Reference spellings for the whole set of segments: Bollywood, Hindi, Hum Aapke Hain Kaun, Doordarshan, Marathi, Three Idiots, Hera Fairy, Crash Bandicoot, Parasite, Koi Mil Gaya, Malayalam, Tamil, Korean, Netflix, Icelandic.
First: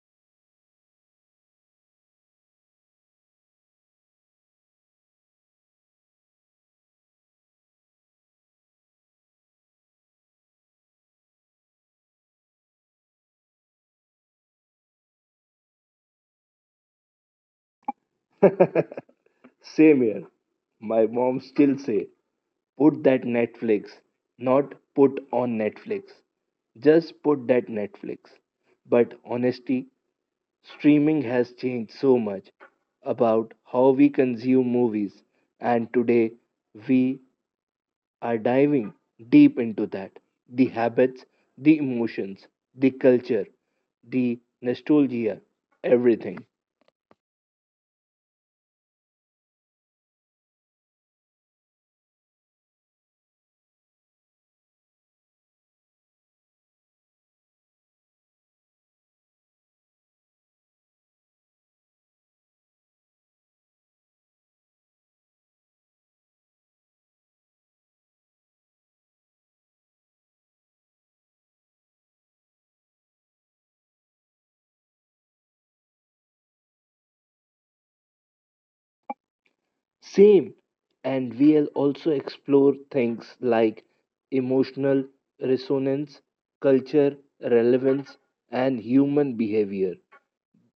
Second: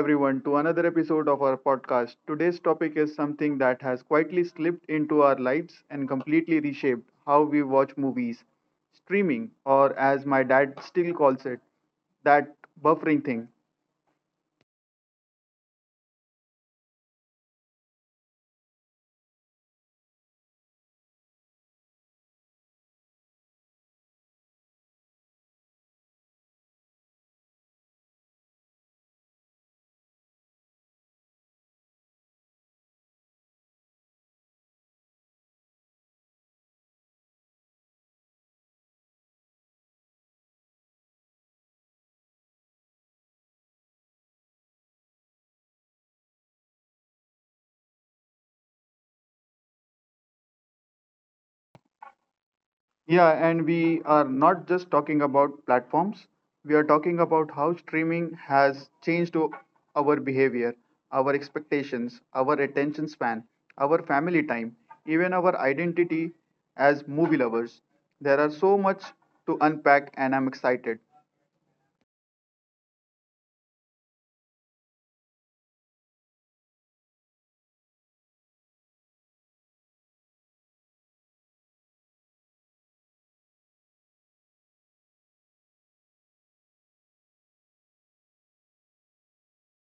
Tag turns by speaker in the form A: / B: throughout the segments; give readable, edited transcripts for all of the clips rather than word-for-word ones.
A: everyone, to another episode of our podcast. Today's topic is something that has quietly slipped into our lives and completely reshaped how we watch movies streaming, or as my dad still calls it, that buffering thing.
B: Same here. My mom still say, "Put that Netflix," not "Put on Netflix." Just put that Netflix. But honestly, streaming has changed so much about how we consume movies, and today we are diving deep into that the habits, the emotions, the culture, the nostalgia, everything.
A: Yeah, and we are not just talking about platforms. We are talking about how streaming has changed our behavior, our expectations, our attention span, our family time, even our identity as movie lovers. There are so much to unpack, and I'm excited.
B: Same. And we'll also explore things like emotional resonance, culture, relevance, and human behavior.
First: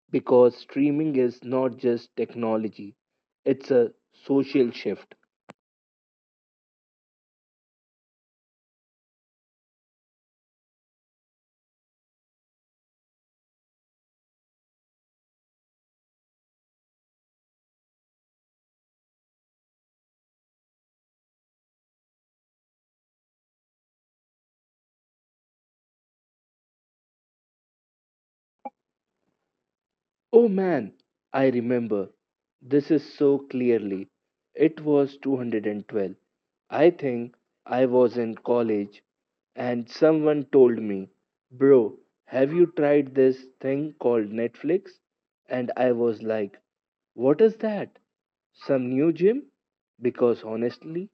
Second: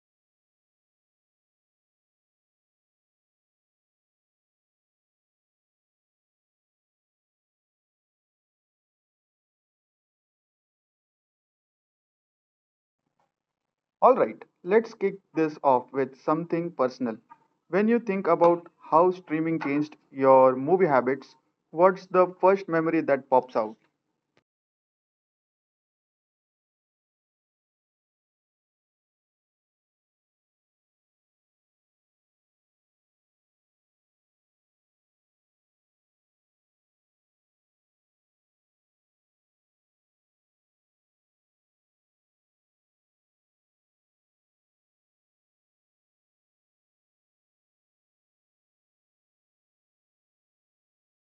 B: Because streaming is not just technology, it's a social shift.
A: All right, let's kick this off with something personal. When you think about how streaming changed your movie habits, what's the first memory that pops out?
B: Oh man, I remember. This is so clearly. It was 212. I think I was in college and someone told me, "Bro, have you tried this thing called Netflix?" And I was like, "What is that? Some new gym?" Because honestly,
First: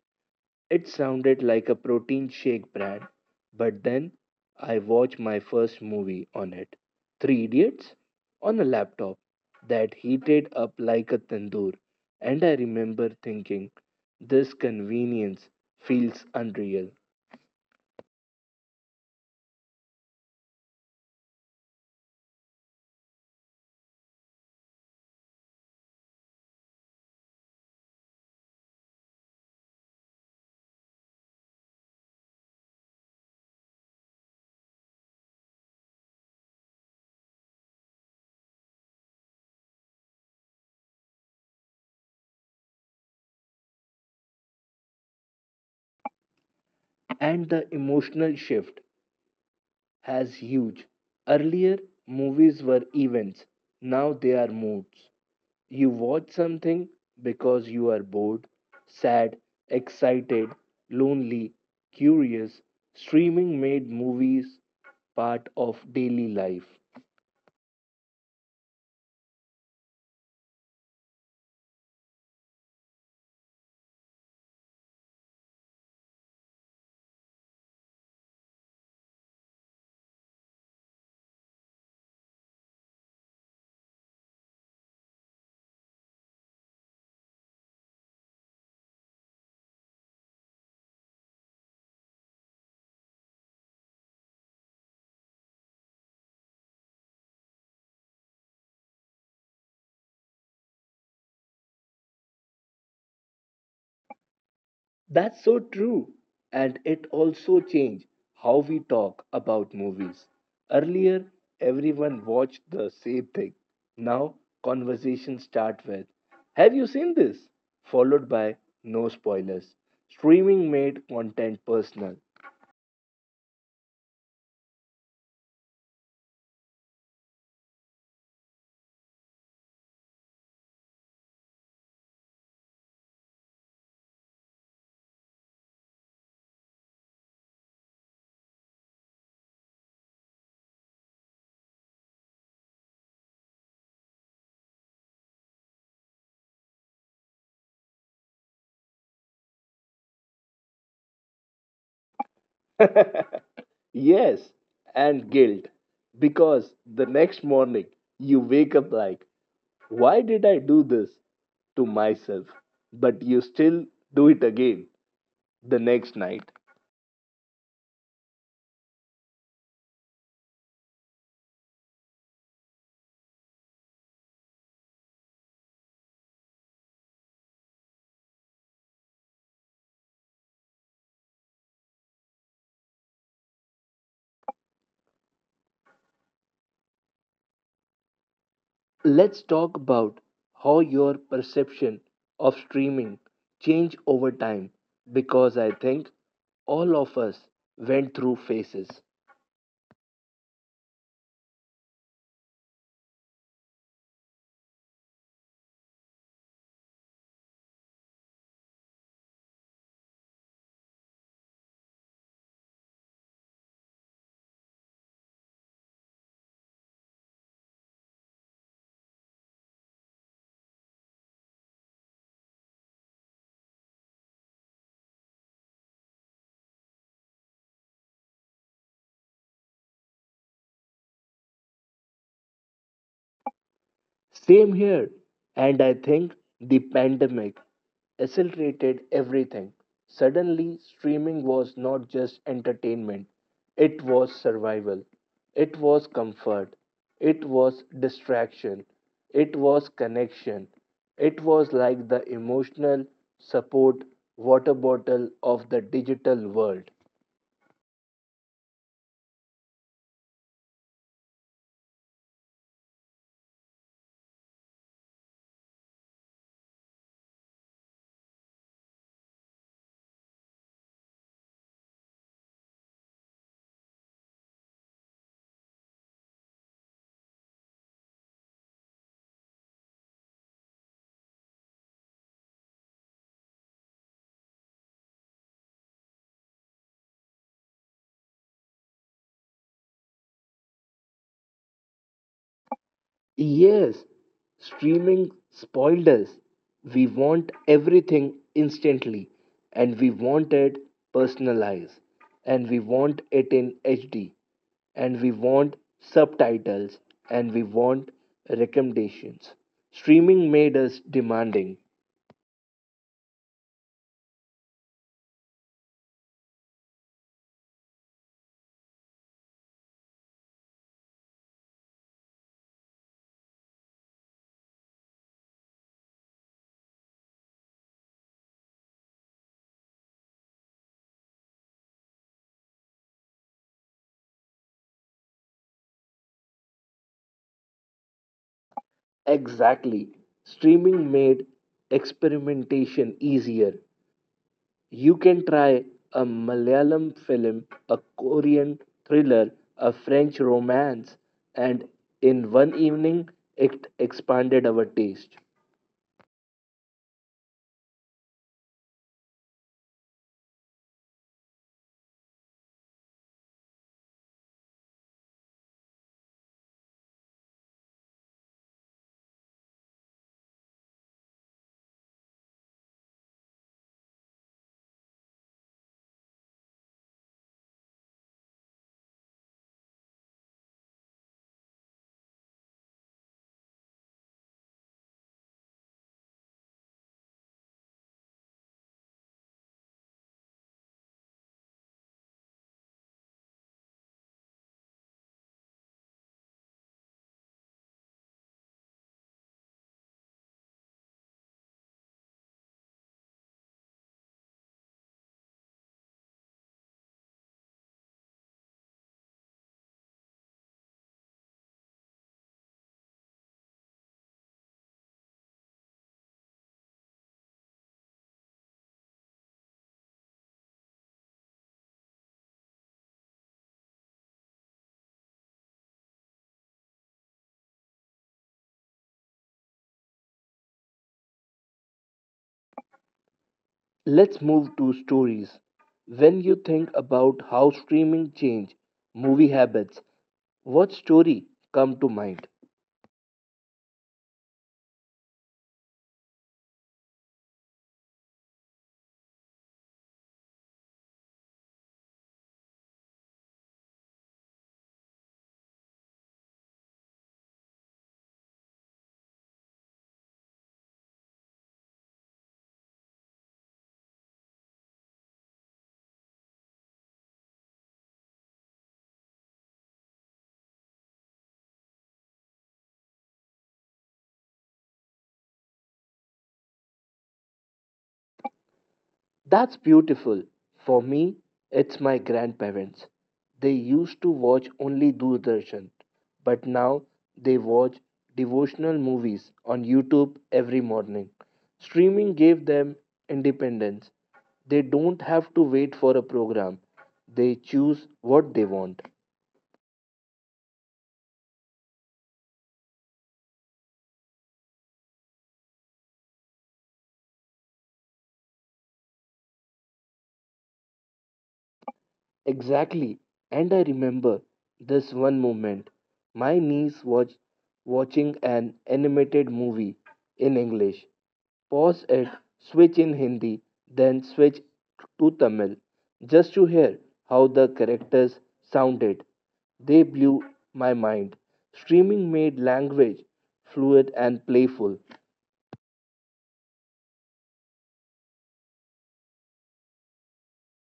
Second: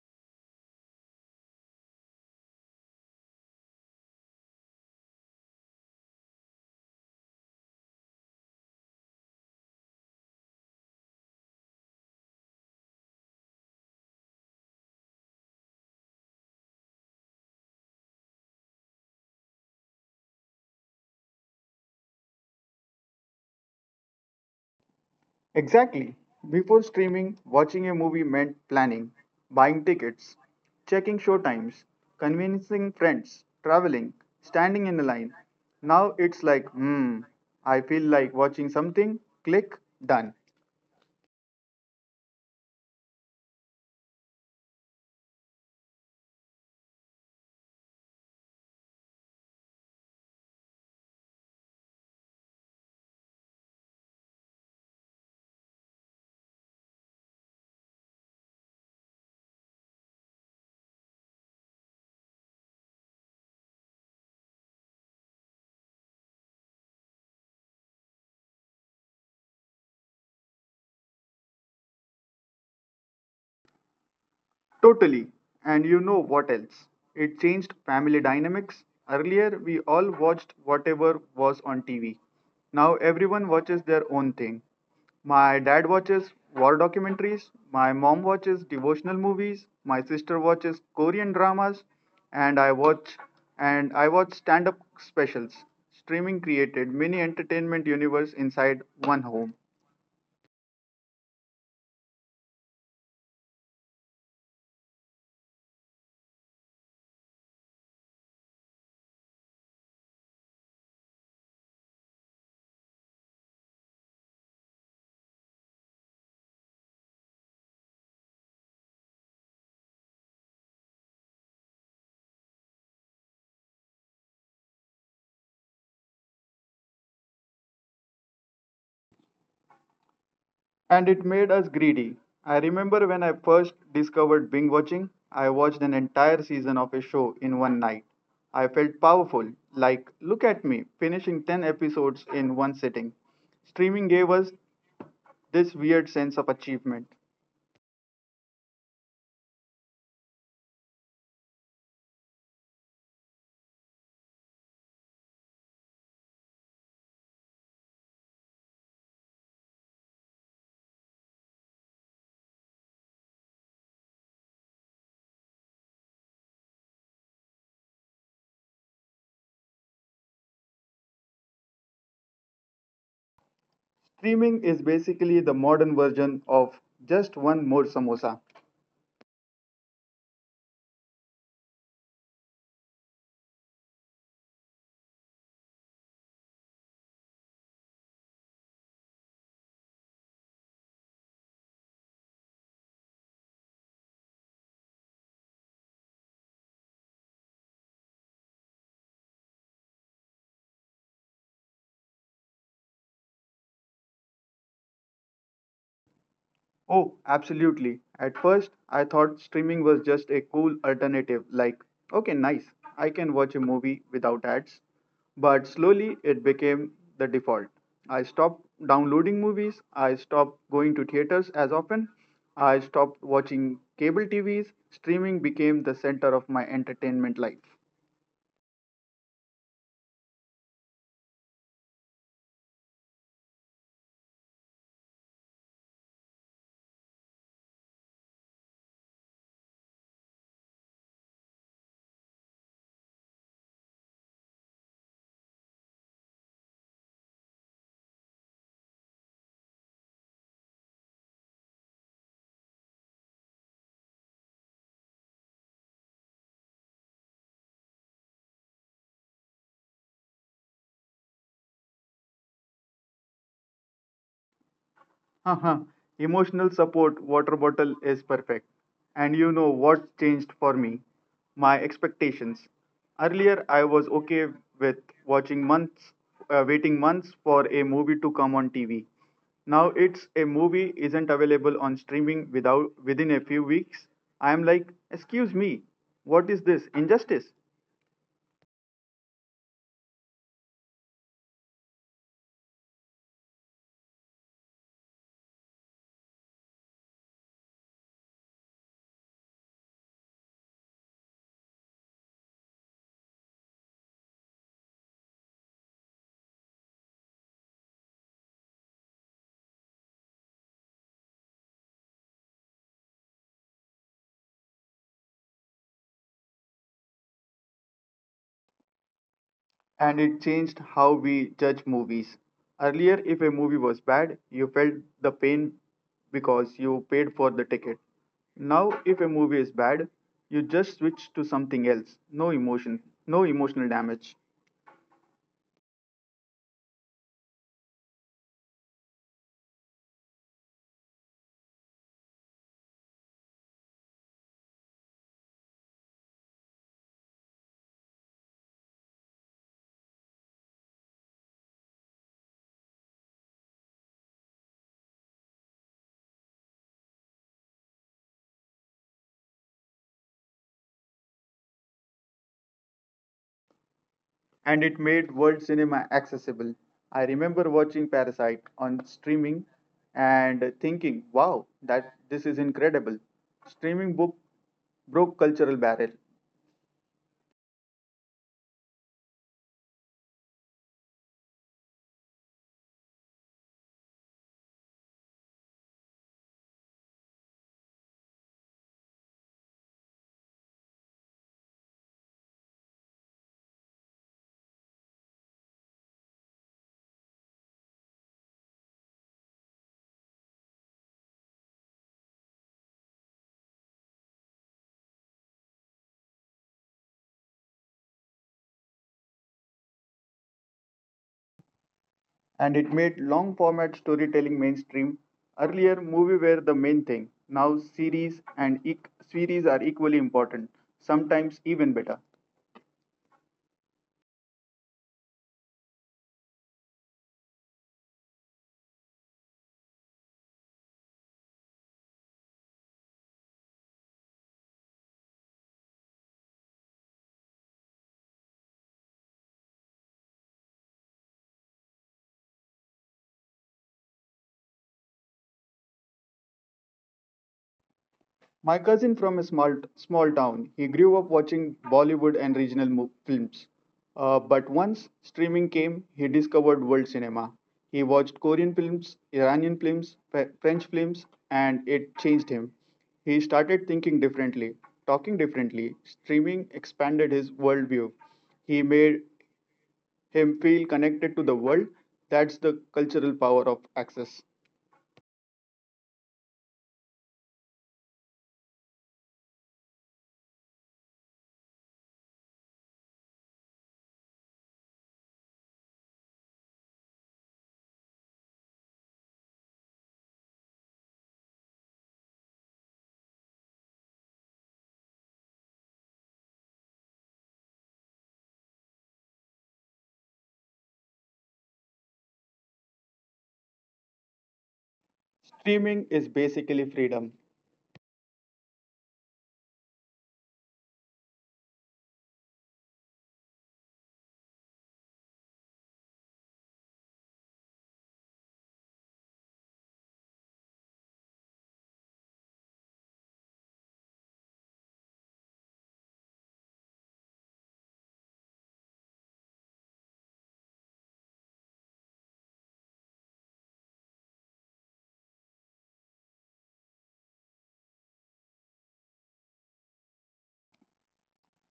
B: it sounded like a protein shake brand, but then I watched my first movie on it, Three Idiots, on a laptop that heated up like a tandoor, and I remember thinking, this convenience feels unreal.
A: Exactly. Before streaming, watching a movie meant planning, buying tickets, checking show times, convincing friends, traveling, standing in a line. Now it's like, I feel like watching something, click, done.
B: And the emotional shift has huge. Earlier, movies were events, now they are moods. You watch something because you are bored, sad, excited, lonely, curious. Streaming made movies part of daily life.
A: Totally. And you know what else? It changed family dynamics. Earlier, we all watched whatever was on TV. Now, everyone watches their own thing. My dad watches war documentaries, my mom watches devotional movies, my sister watches Korean dramas, and I watch and I watch stand-up specials. Streaming created mini entertainment universe inside one home.
B: That's so true. And it also changed how we talk about movies. Earlier, everyone watched the same thing. Now, conversations start with, "Have you seen this?" followed by, "No spoilers." Streaming made content personal.
A: And it made us greedy. I remember when I first discovered binge watching, I watched an entire season of a show in one night. I felt powerful, like, look at me, finishing 10 episodes in one sitting. Streaming gave us this weird sense of achievement.
B: Yes, and guilt. Because the next morning you wake up like, why did I do this to myself? But you still do it again the next night.
A: Streaming is basically the modern version of just one more samosa.
B: Let's talk about how your perception of streaming changed over time because I think all of us went through phases.
A: Oh, absolutely. At first, I thought streaming was just a cool alternative, like, okay, nice, I can watch a movie without ads. But slowly, it became the default. I stopped downloading movies, I stopped going to theaters as often, I stopped watching cable TVs. Streaming became the center of my entertainment life.
B: Same here. And I think the pandemic accelerated everything. Suddenly, streaming was not just entertainment, it was survival, it was comfort, it was distraction, it was connection, it was like the emotional support water bottle of the digital world.
A: Haha, emotional support water bottle is perfect. And you know what changed for me? My expectations. Earlier, I was okay with watching months, waiting months for a movie to come on TV. Now it's a movie isn't available on streaming without within a few weeks. I am like, excuse me, what is this injustice?
B: Yes, streaming spoiled us. We want everything instantly, and we want it personalized, and we want it in HD, and we want subtitles, and we want recommendations. Streaming made us demanding.
A: And it changed how we judge movies. Earlier, if a movie was bad, you felt the pain because you paid for the ticket. Now, if a movie is bad, you just switch to something else. No emotion, no emotional damage.
B: Exactly. Streaming made experimentation easier. You can try a Malayalam film, a Korean thriller, a French romance, and in one evening it expanded our taste.
A: And it made world cinema accessible. I remember watching Parasite on streaming and thinking, wow, that this is incredible. Streaming book broke cultural barrier. And it made long format storytelling mainstream. Earlier, movie were the main thing. Now, series and series are equally important, sometimes even better.
B: Let's move to stories. When you think about how streaming changed movie habits, what story come to mind?
A: My cousin from a small town. He grew up watching Bollywood and regional films. But once streaming came, he discovered world cinema. He watched Korean films, Iranian films, French films, and it changed him. He started thinking differently, talking differently. Streaming expanded his worldview. He made him feel connected to the world. That's the cultural power of access.
B: That's beautiful. For me, it's my grandparents. They used to watch only Doordarshan, but now they watch devotional movies on YouTube every morning. Streaming gave them independence. They don't have to wait for a program, they choose what they want.
A: Streaming is basically freedom.
B: Exactly. And I remember this one moment. My niece was watching an animated movie in English. Pause it, switch in Hindi, then switch to Tamil just to hear how the characters sounded. They blew my mind. Streaming made language fluid and playful.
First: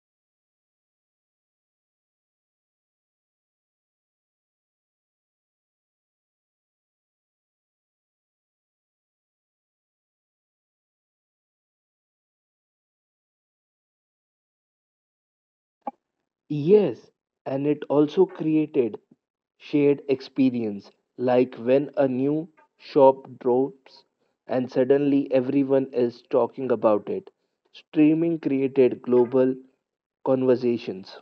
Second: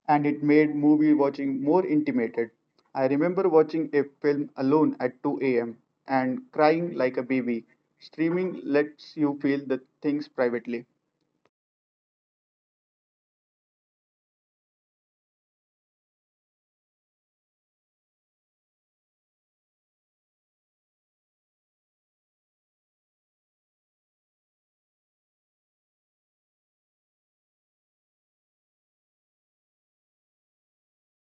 A: And it made movie watching more intimate. I remember watching a film alone at 2 a.m. and crying like a baby. Streaming lets you feel the things privately,
B: Yes, and it also created shared experience, like when a new shop drops and suddenly everyone is talking about it. Streaming created global conversations.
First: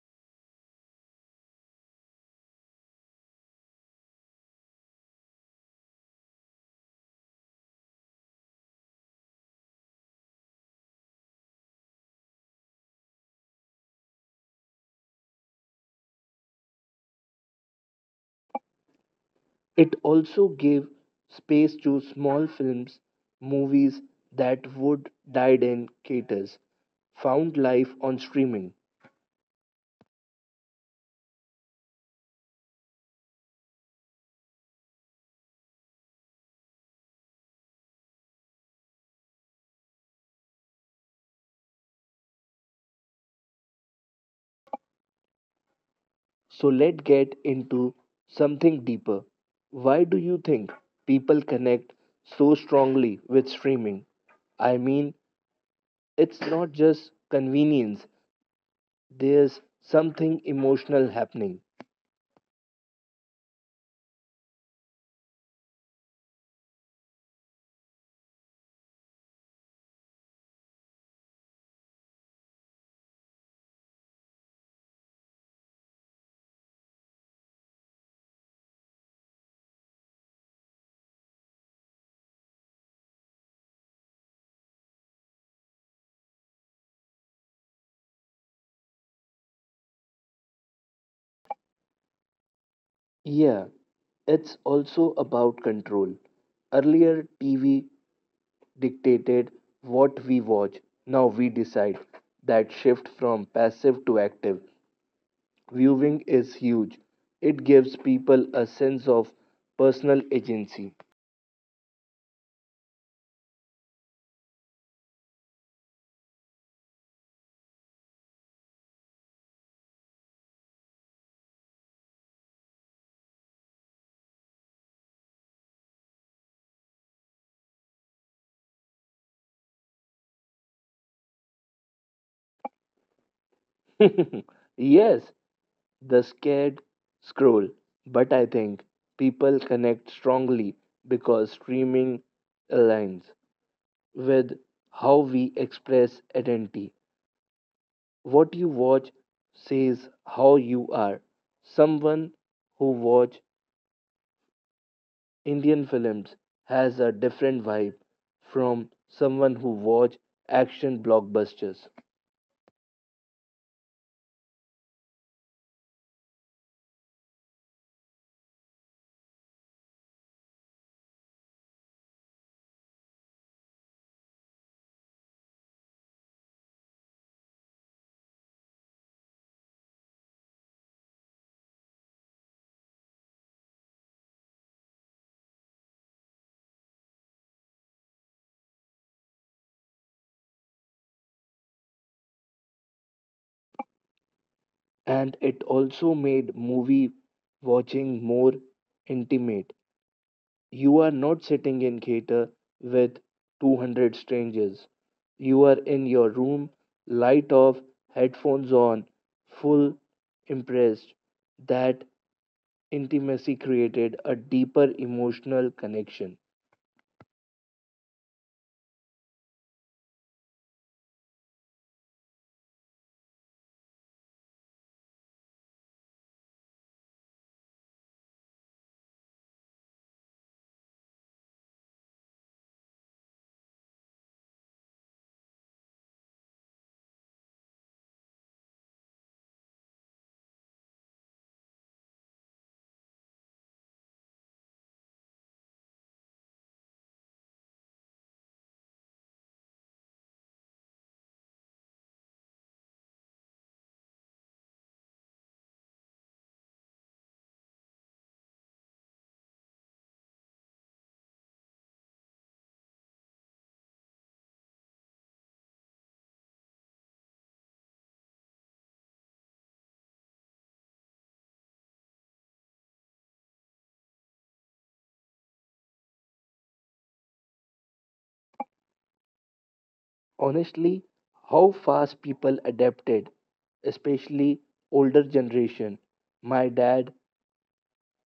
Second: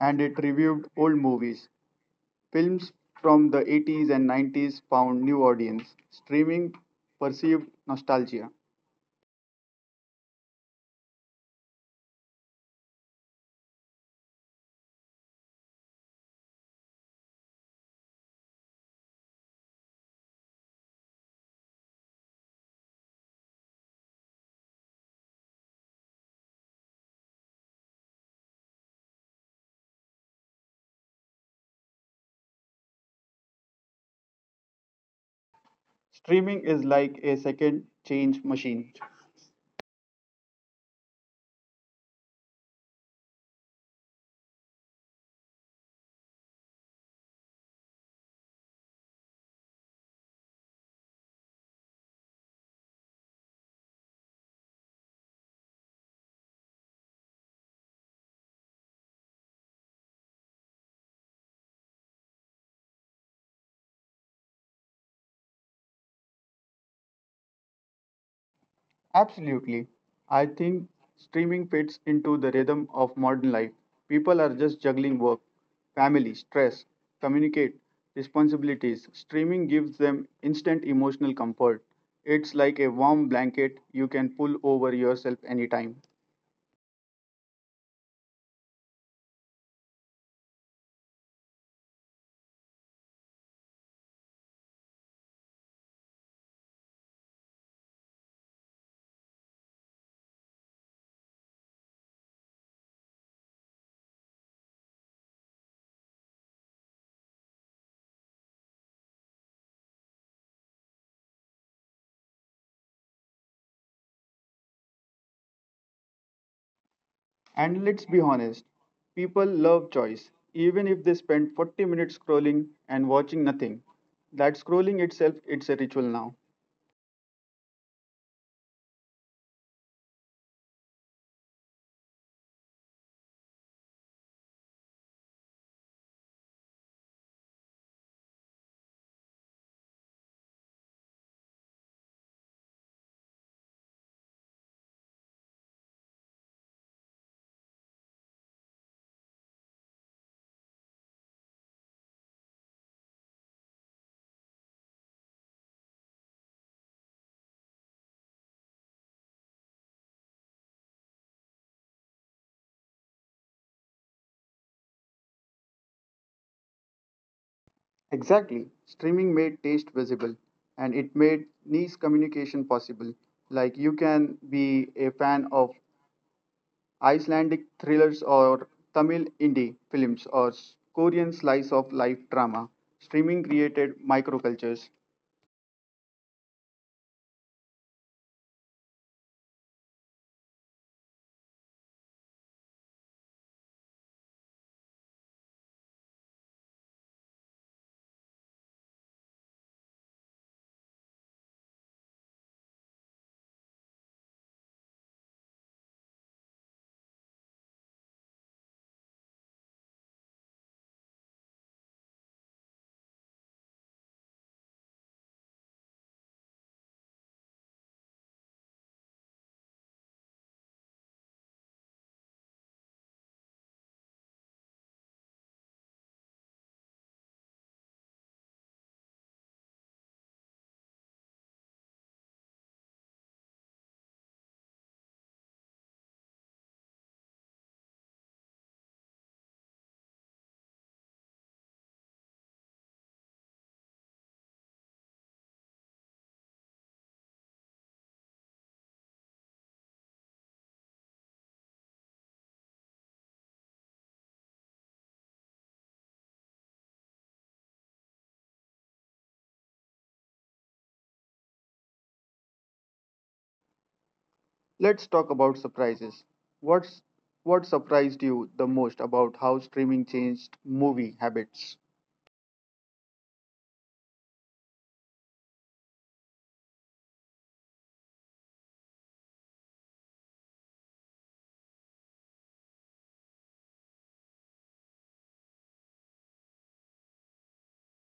A: and it reviewed old movies. Films from the 80s and 90s found new audience. Streaming perceived nostalgia.
B: It also gave space to small films, movies that would died in caters, found life on streaming.
A: Streaming is like a second change machine.
B: So let's get into something deeper. Why do you think people connect so strongly with streaming? I mean, it's not just convenience, there's something emotional happening.
A: Absolutely. I think streaming fits into the rhythm of modern life. People are just juggling work, family, stress, communicate, responsibilities. Streaming gives them instant emotional comfort. It's like a warm blanket you can pull over yourself anytime.
B: Yeah, it's also about control. Earlier, TV dictated what we watch. Now we decide. That shift from passive to active viewing is huge. It gives people a sense of personal agency.
A: And let's be honest, people love choice. Even if they spend 40 minutes scrolling and watching nothing, that scrolling itself it's a ritual now.
B: Yes, the scared scroll, but I think people connect strongly because streaming aligns with how we express identity. What you watch says how you are. Someone who watch Indian films has a different vibe from someone who watch action blockbusters.
A: Exactly. Streaming made taste visible and it made niche communication possible. Like you can be a fan of Icelandic thrillers or Tamil indie films or Korean slice of life drama. Streaming created microcultures.
B: And it also made movie watching more intimate. You are not sitting in theater with 200 strangers. You are in your room, light off, headphones on, full impressed. That intimacy created a deeper emotional connection.
A: Let's talk about surprises. What's what surprised you the most about how streaming changed movie habits?
B: Honestly, how fast people adapted, especially older generation. My dad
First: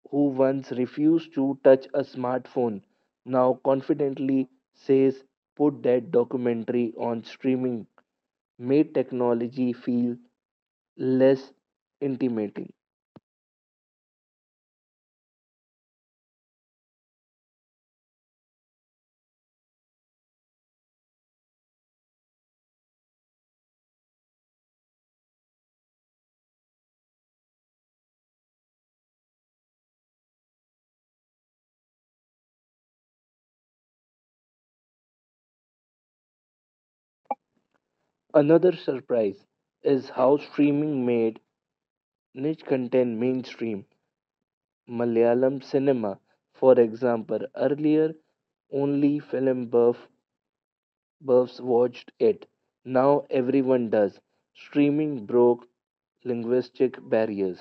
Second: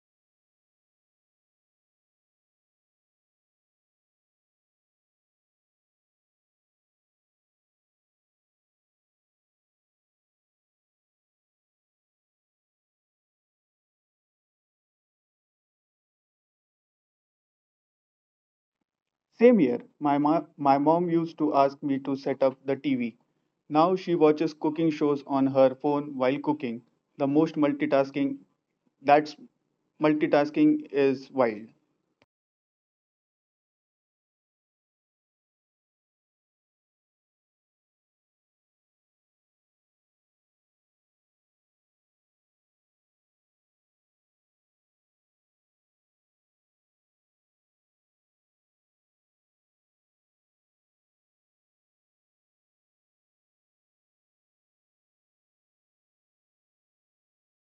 B: who once refused to touch a smartphone now confidently says, "Put that documentary on streaming," made technology feel less intimidating.
A: Same here, my mom used to ask me to set up the TV. Now she watches cooking shows on her phone while cooking. The most multitasking that's multitasking is wild.
B: Another surprise is how streaming made niche content mainstream. Malayalam cinema, for example, earlier only film buffs watched it. Now everyone does. Streaming broke linguistic barriers.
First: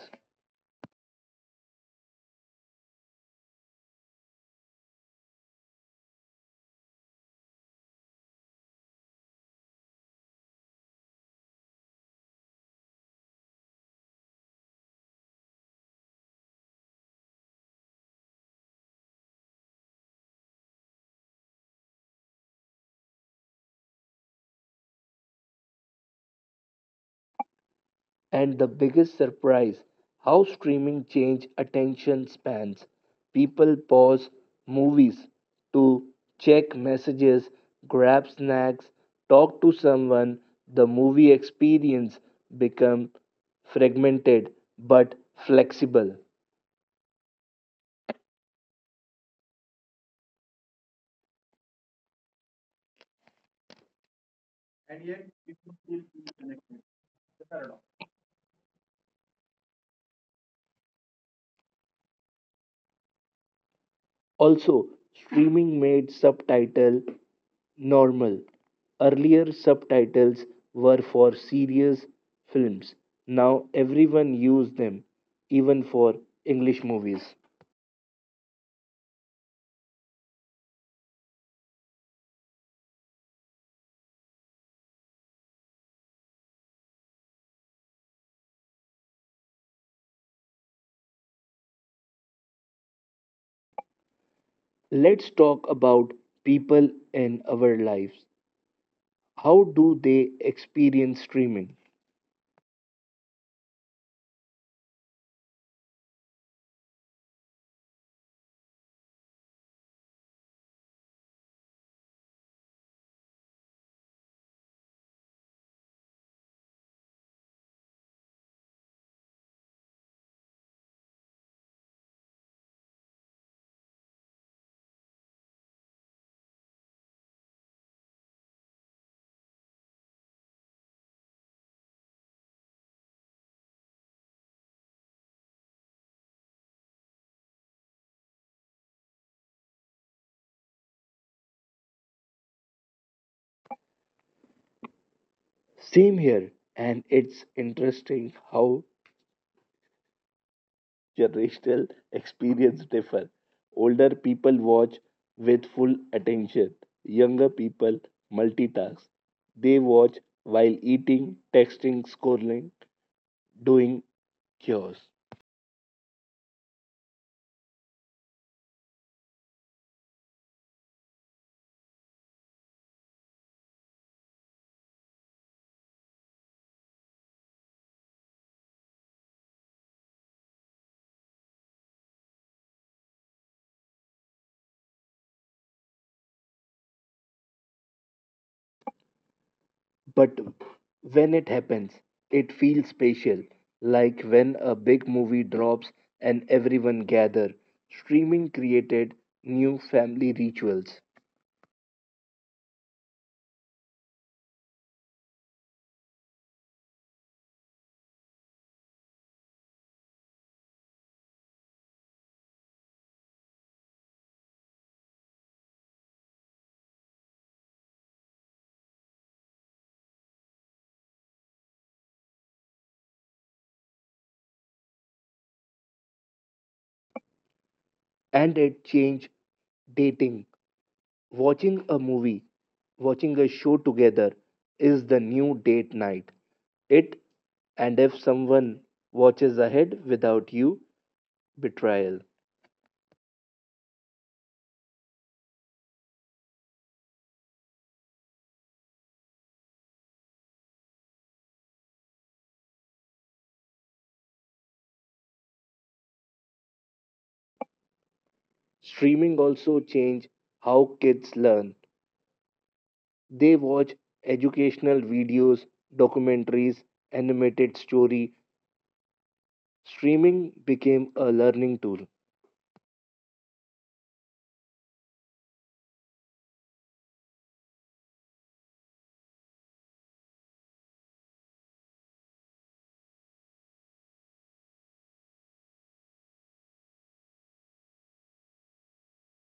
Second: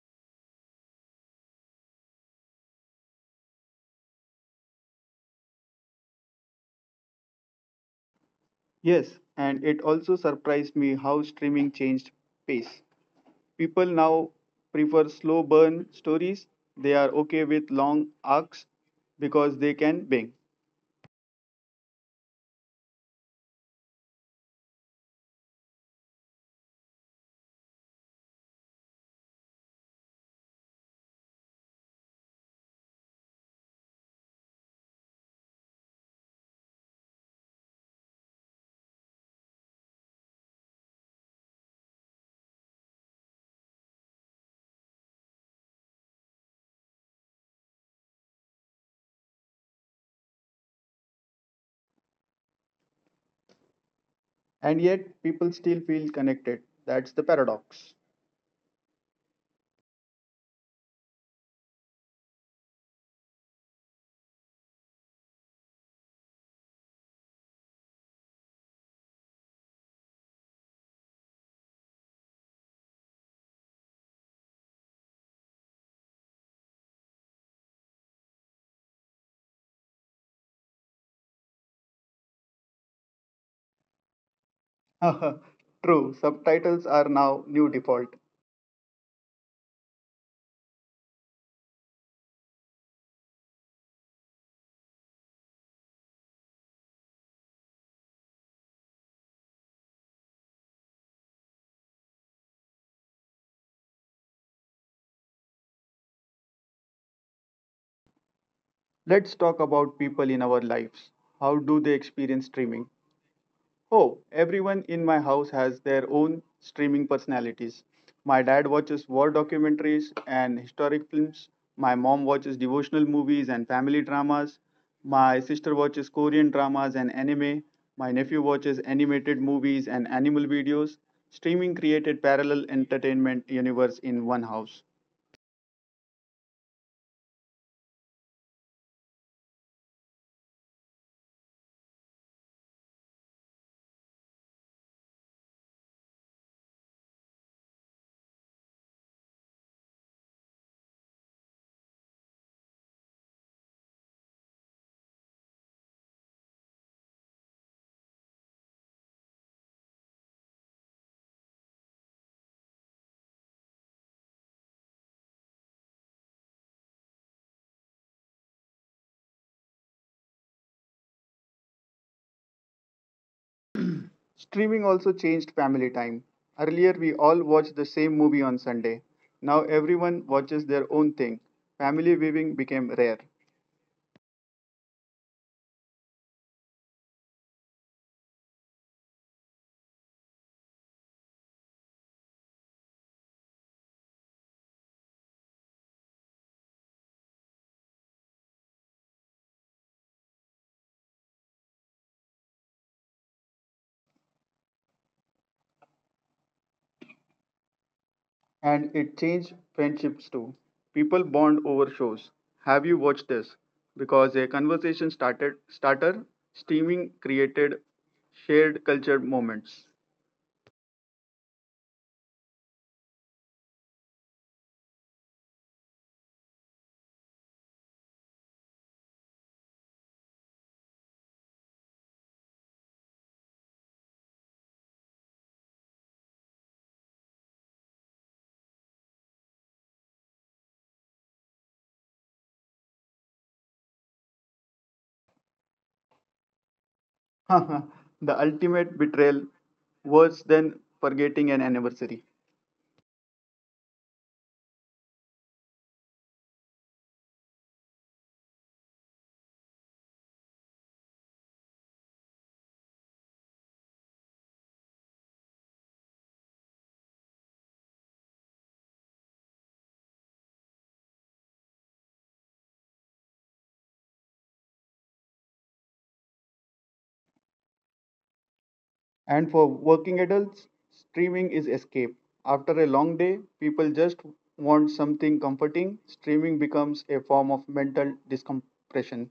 A: Yes, and it also surprised me how streaming changed pace. People now prefer slow burn stories. They are okay with long arcs because they can bing.
B: And the biggest surprise how streaming changed attention spans. People pause movies to check messages, grab snacks, talk to someone. The movie experience become fragmented but flexible.
A: And yet people still feel connected. That's the paradox.
B: Also, streaming made subtitle normal. Earlier, subtitles were for serious films. Now, everyone uses them, even for English movies.
A: True, subtitles are now new default.
B: Let's talk about people in our lives. How do they experience streaming?
A: Let's talk about people in our lives. How do they experience streaming? Oh, everyone in my house has their own streaming personalities. My dad watches war documentaries and historic films. My mom watches devotional movies and family dramas. My sister watches Korean dramas and anime. My nephew watches animated movies and animal videos. Streaming created parallel entertainment universe in one house.
B: Same here, and it's interesting how generational experience differ. Older people watch with full attention. Younger people multitask. They watch while eating, texting, scrolling, doing chores.
A: Streaming also changed family time. Earlier, we all watched the same movie on Sunday. Now, everyone watches their own thing. Family viewing became rare.
B: But when it happens, it feels special, like when a big movie drops and everyone gather. Streaming created new family rituals.
A: And it changed friendships too. People bond over shows. Have you watched this? Because a conversation started starter, streaming created shared culture moments.
B: And it changed dating. Watching a movie, watching a show together is the new date night. It and if someone watches ahead without you, betrayal.
A: The ultimate betrayal worse than forgetting an anniversary.
B: Streaming also change how kids learn. They watch educational videos, documentaries, animated story. Streaming became a learning tool.
A: And for working adults, streaming is escape. After a long day, people just want something comforting. Streaming becomes a form of mental discompression.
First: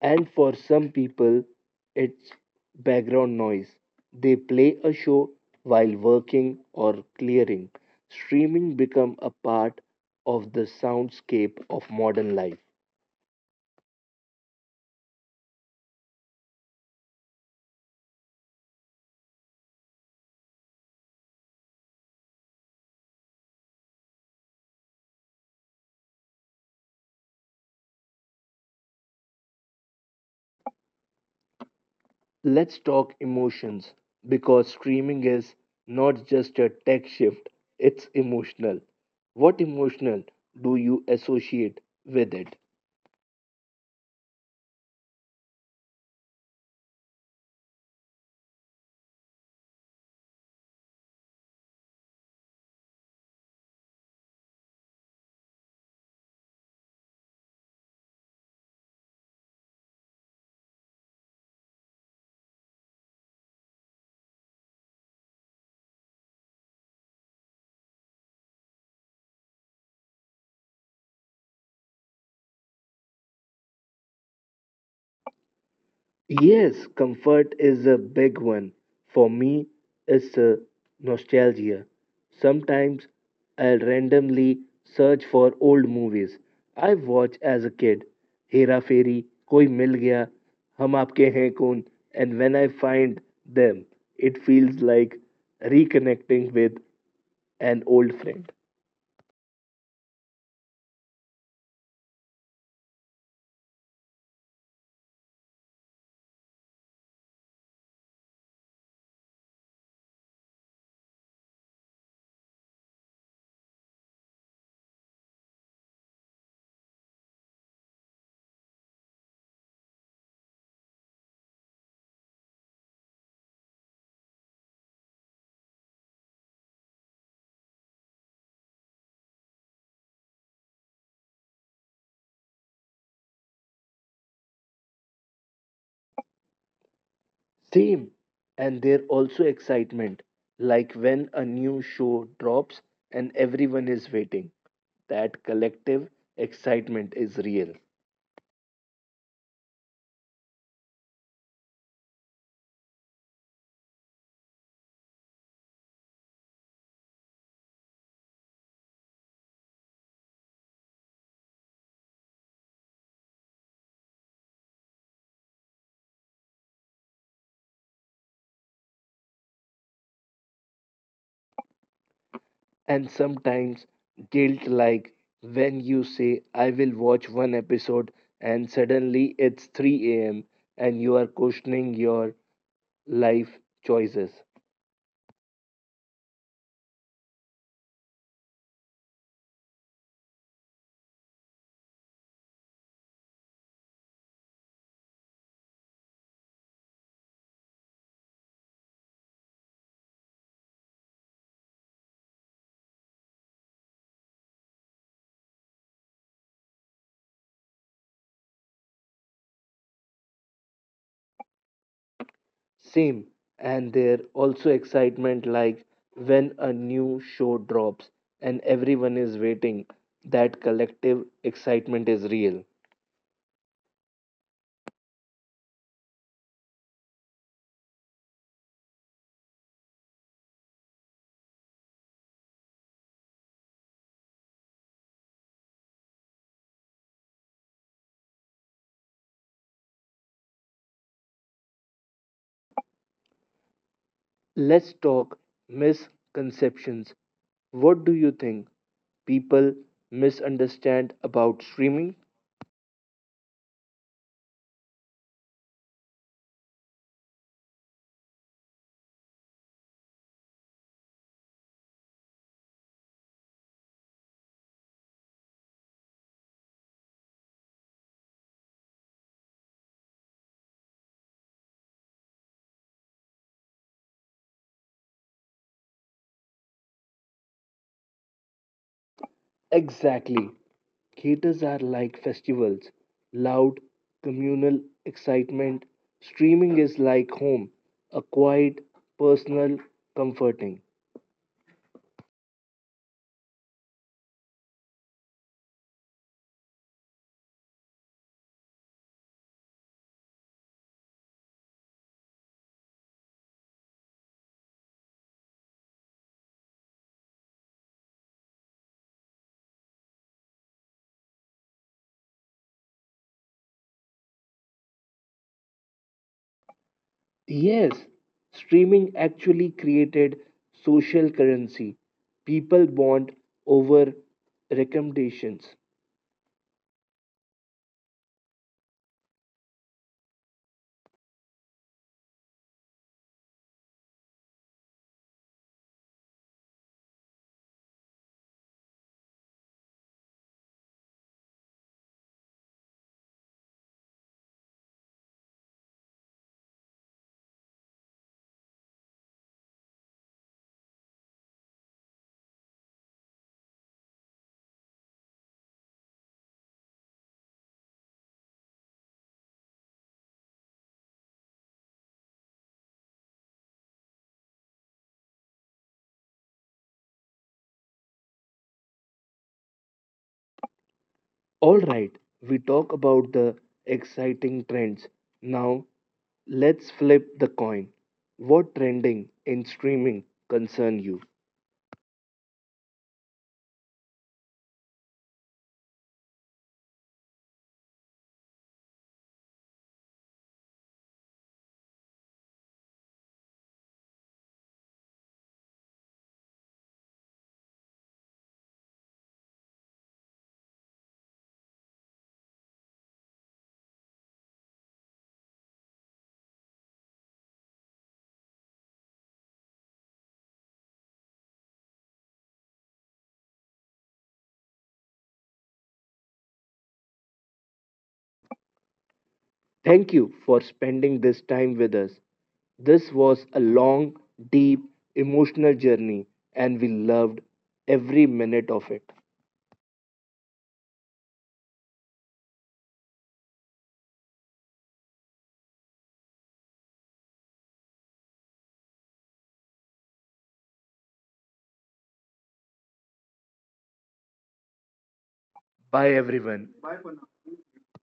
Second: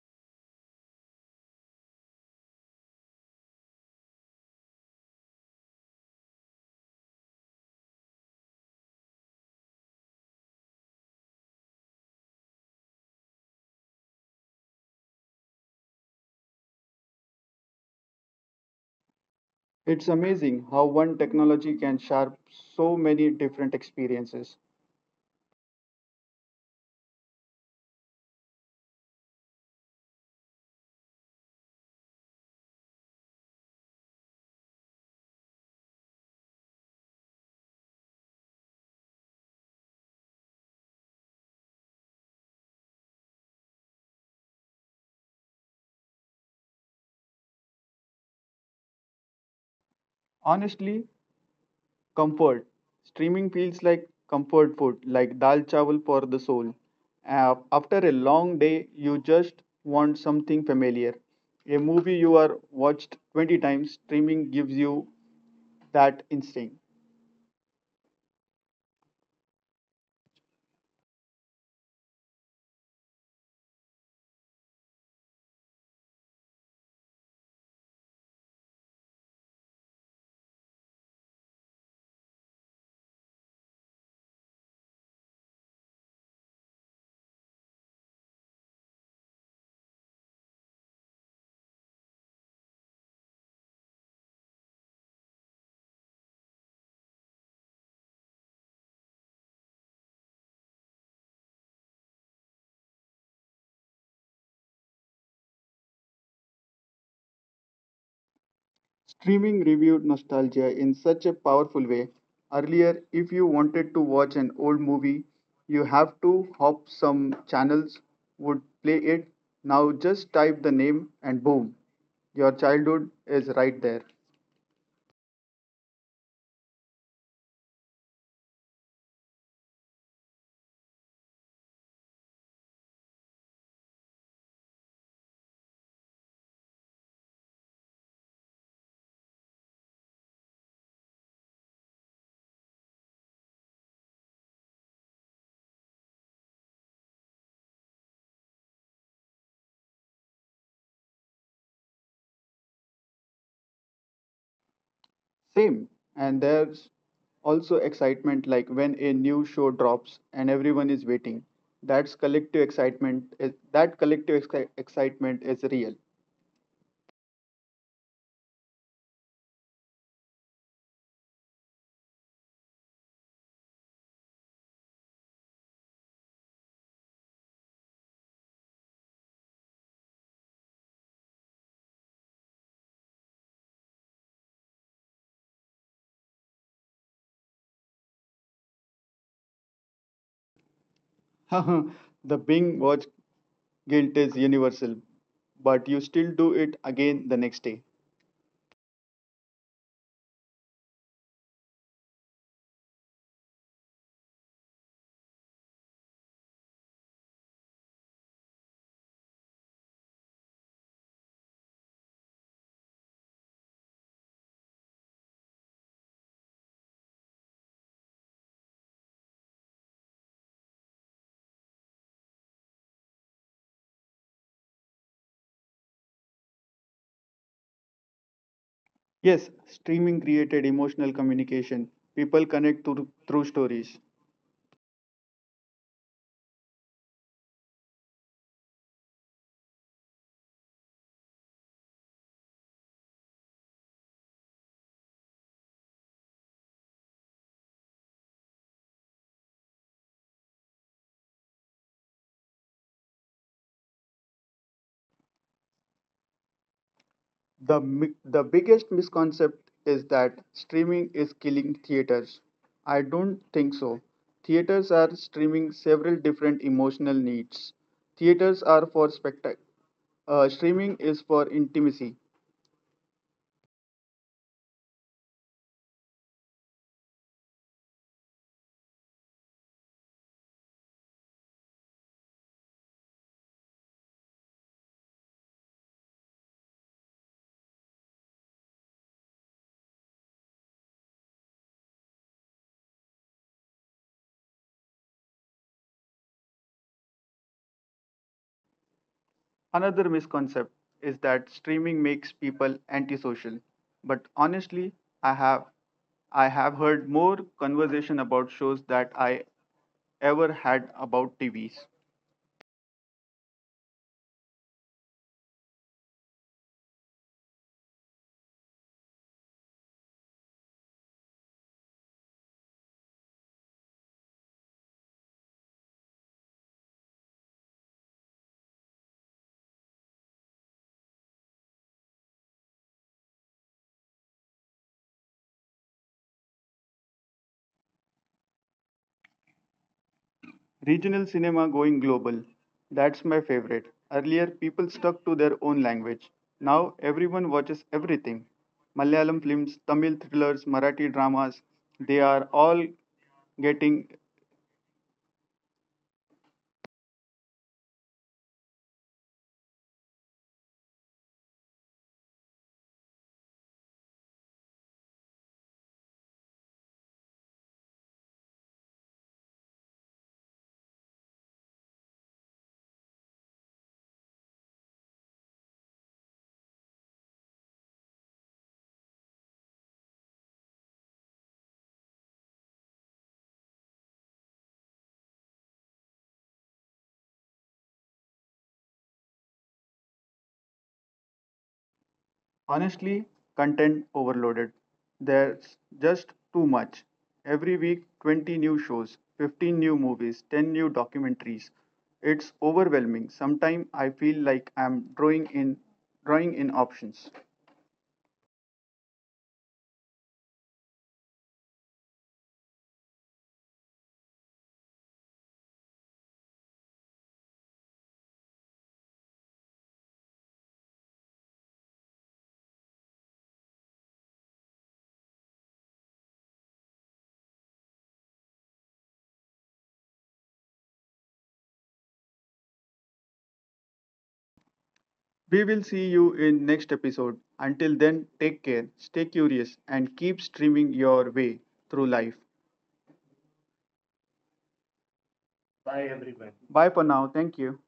B: And for some people, it's background noise. They play a show while working or clearing. Streaming become a part of the soundscape of modern life.
A: It's amazing how one technology can sharp so many different experiences.
B: Let's talk emotions because streaming is not just a tech shift, it's emotional. What emotional do you associate with it?
A: Honestly, comfort. Streaming feels like comfort food, like dal chawal for the soul. After a long day, you just want something familiar. A movie you are watched 20 times, streaming gives you that instinct.
B: Yes, comfort is a big one. For me, it's nostalgia. Sometimes I'll randomly search for old movies I watched as a kid. Hera Fairy, Koi Mil Gaya, Hum Aapke Hain Kaun, and when I find them, it feels like reconnecting with an old friend.
A: Streaming reviewed nostalgia in such a powerful way. Earlier, if you wanted to watch an old movie, you have to hop some channels would play it. Now just type the name and boom, your childhood is right there.
B: Same. And there also excitement, like when a new show drops and everyone is waiting. That collective excitement is real.
A: Same. And there's also excitement like when a new show drops and everyone is waiting. That's collective excitement. Is, that collective exci- excitement is real.
B: And sometimes guilt, like when you say, "I will watch one episode," and suddenly it's 3 a.m. and you are questioning your life choices.
A: The Bing watch guilt is universal, but you still do it again the next day.
B: Same, and there also excitement like when a new show drops and everyone is waiting. That collective excitement is real.
A: Yes, streaming created emotional communication. People connect through stories.
B: Let's talk misconceptions. What do you think people misunderstand about streaming?
A: The biggest misconception is that streaming is killing theaters. I don't think so. Theaters are streaming several different emotional needs. Theaters are for spectacle. Streaming is for intimacy.
B: Exactly. Theaters are like festivals, loud, communal excitement. Streaming is like home, a quiet, personal, comforting.
A: Another misconception is that streaming makes people antisocial, but honestly, I have I have heard more conversation about shows that I ever had about TVs.
B: Yes, streaming actually created social currency. People bond over recommendations.
A: Regional cinema going global. That's my favorite. Earlier, people stuck to their own language. Now, everyone watches everything Malayalam films, Tamil thrillers, Marathi dramas. They are all getting
B: All right, we talk about the exciting trends. Now, let's flip the coin. What trending in streaming concern you?
A: honestly, content overloaded. There's just too much. Every week, 20 new shows, 15 new movies, 10 new documentaries. It's overwhelming. Sometimes I feel like I'm drawing in options.
B: Thank you for spending this time with us. This was a long, deep, emotional journey and we loved every minute of it.
A: We will see you in next episode. Until then, take care, stay curious and keep streaming your way through life.
B: Bye
A: Bye everyone.
B: everyone.
A: Bye for now. Thank you.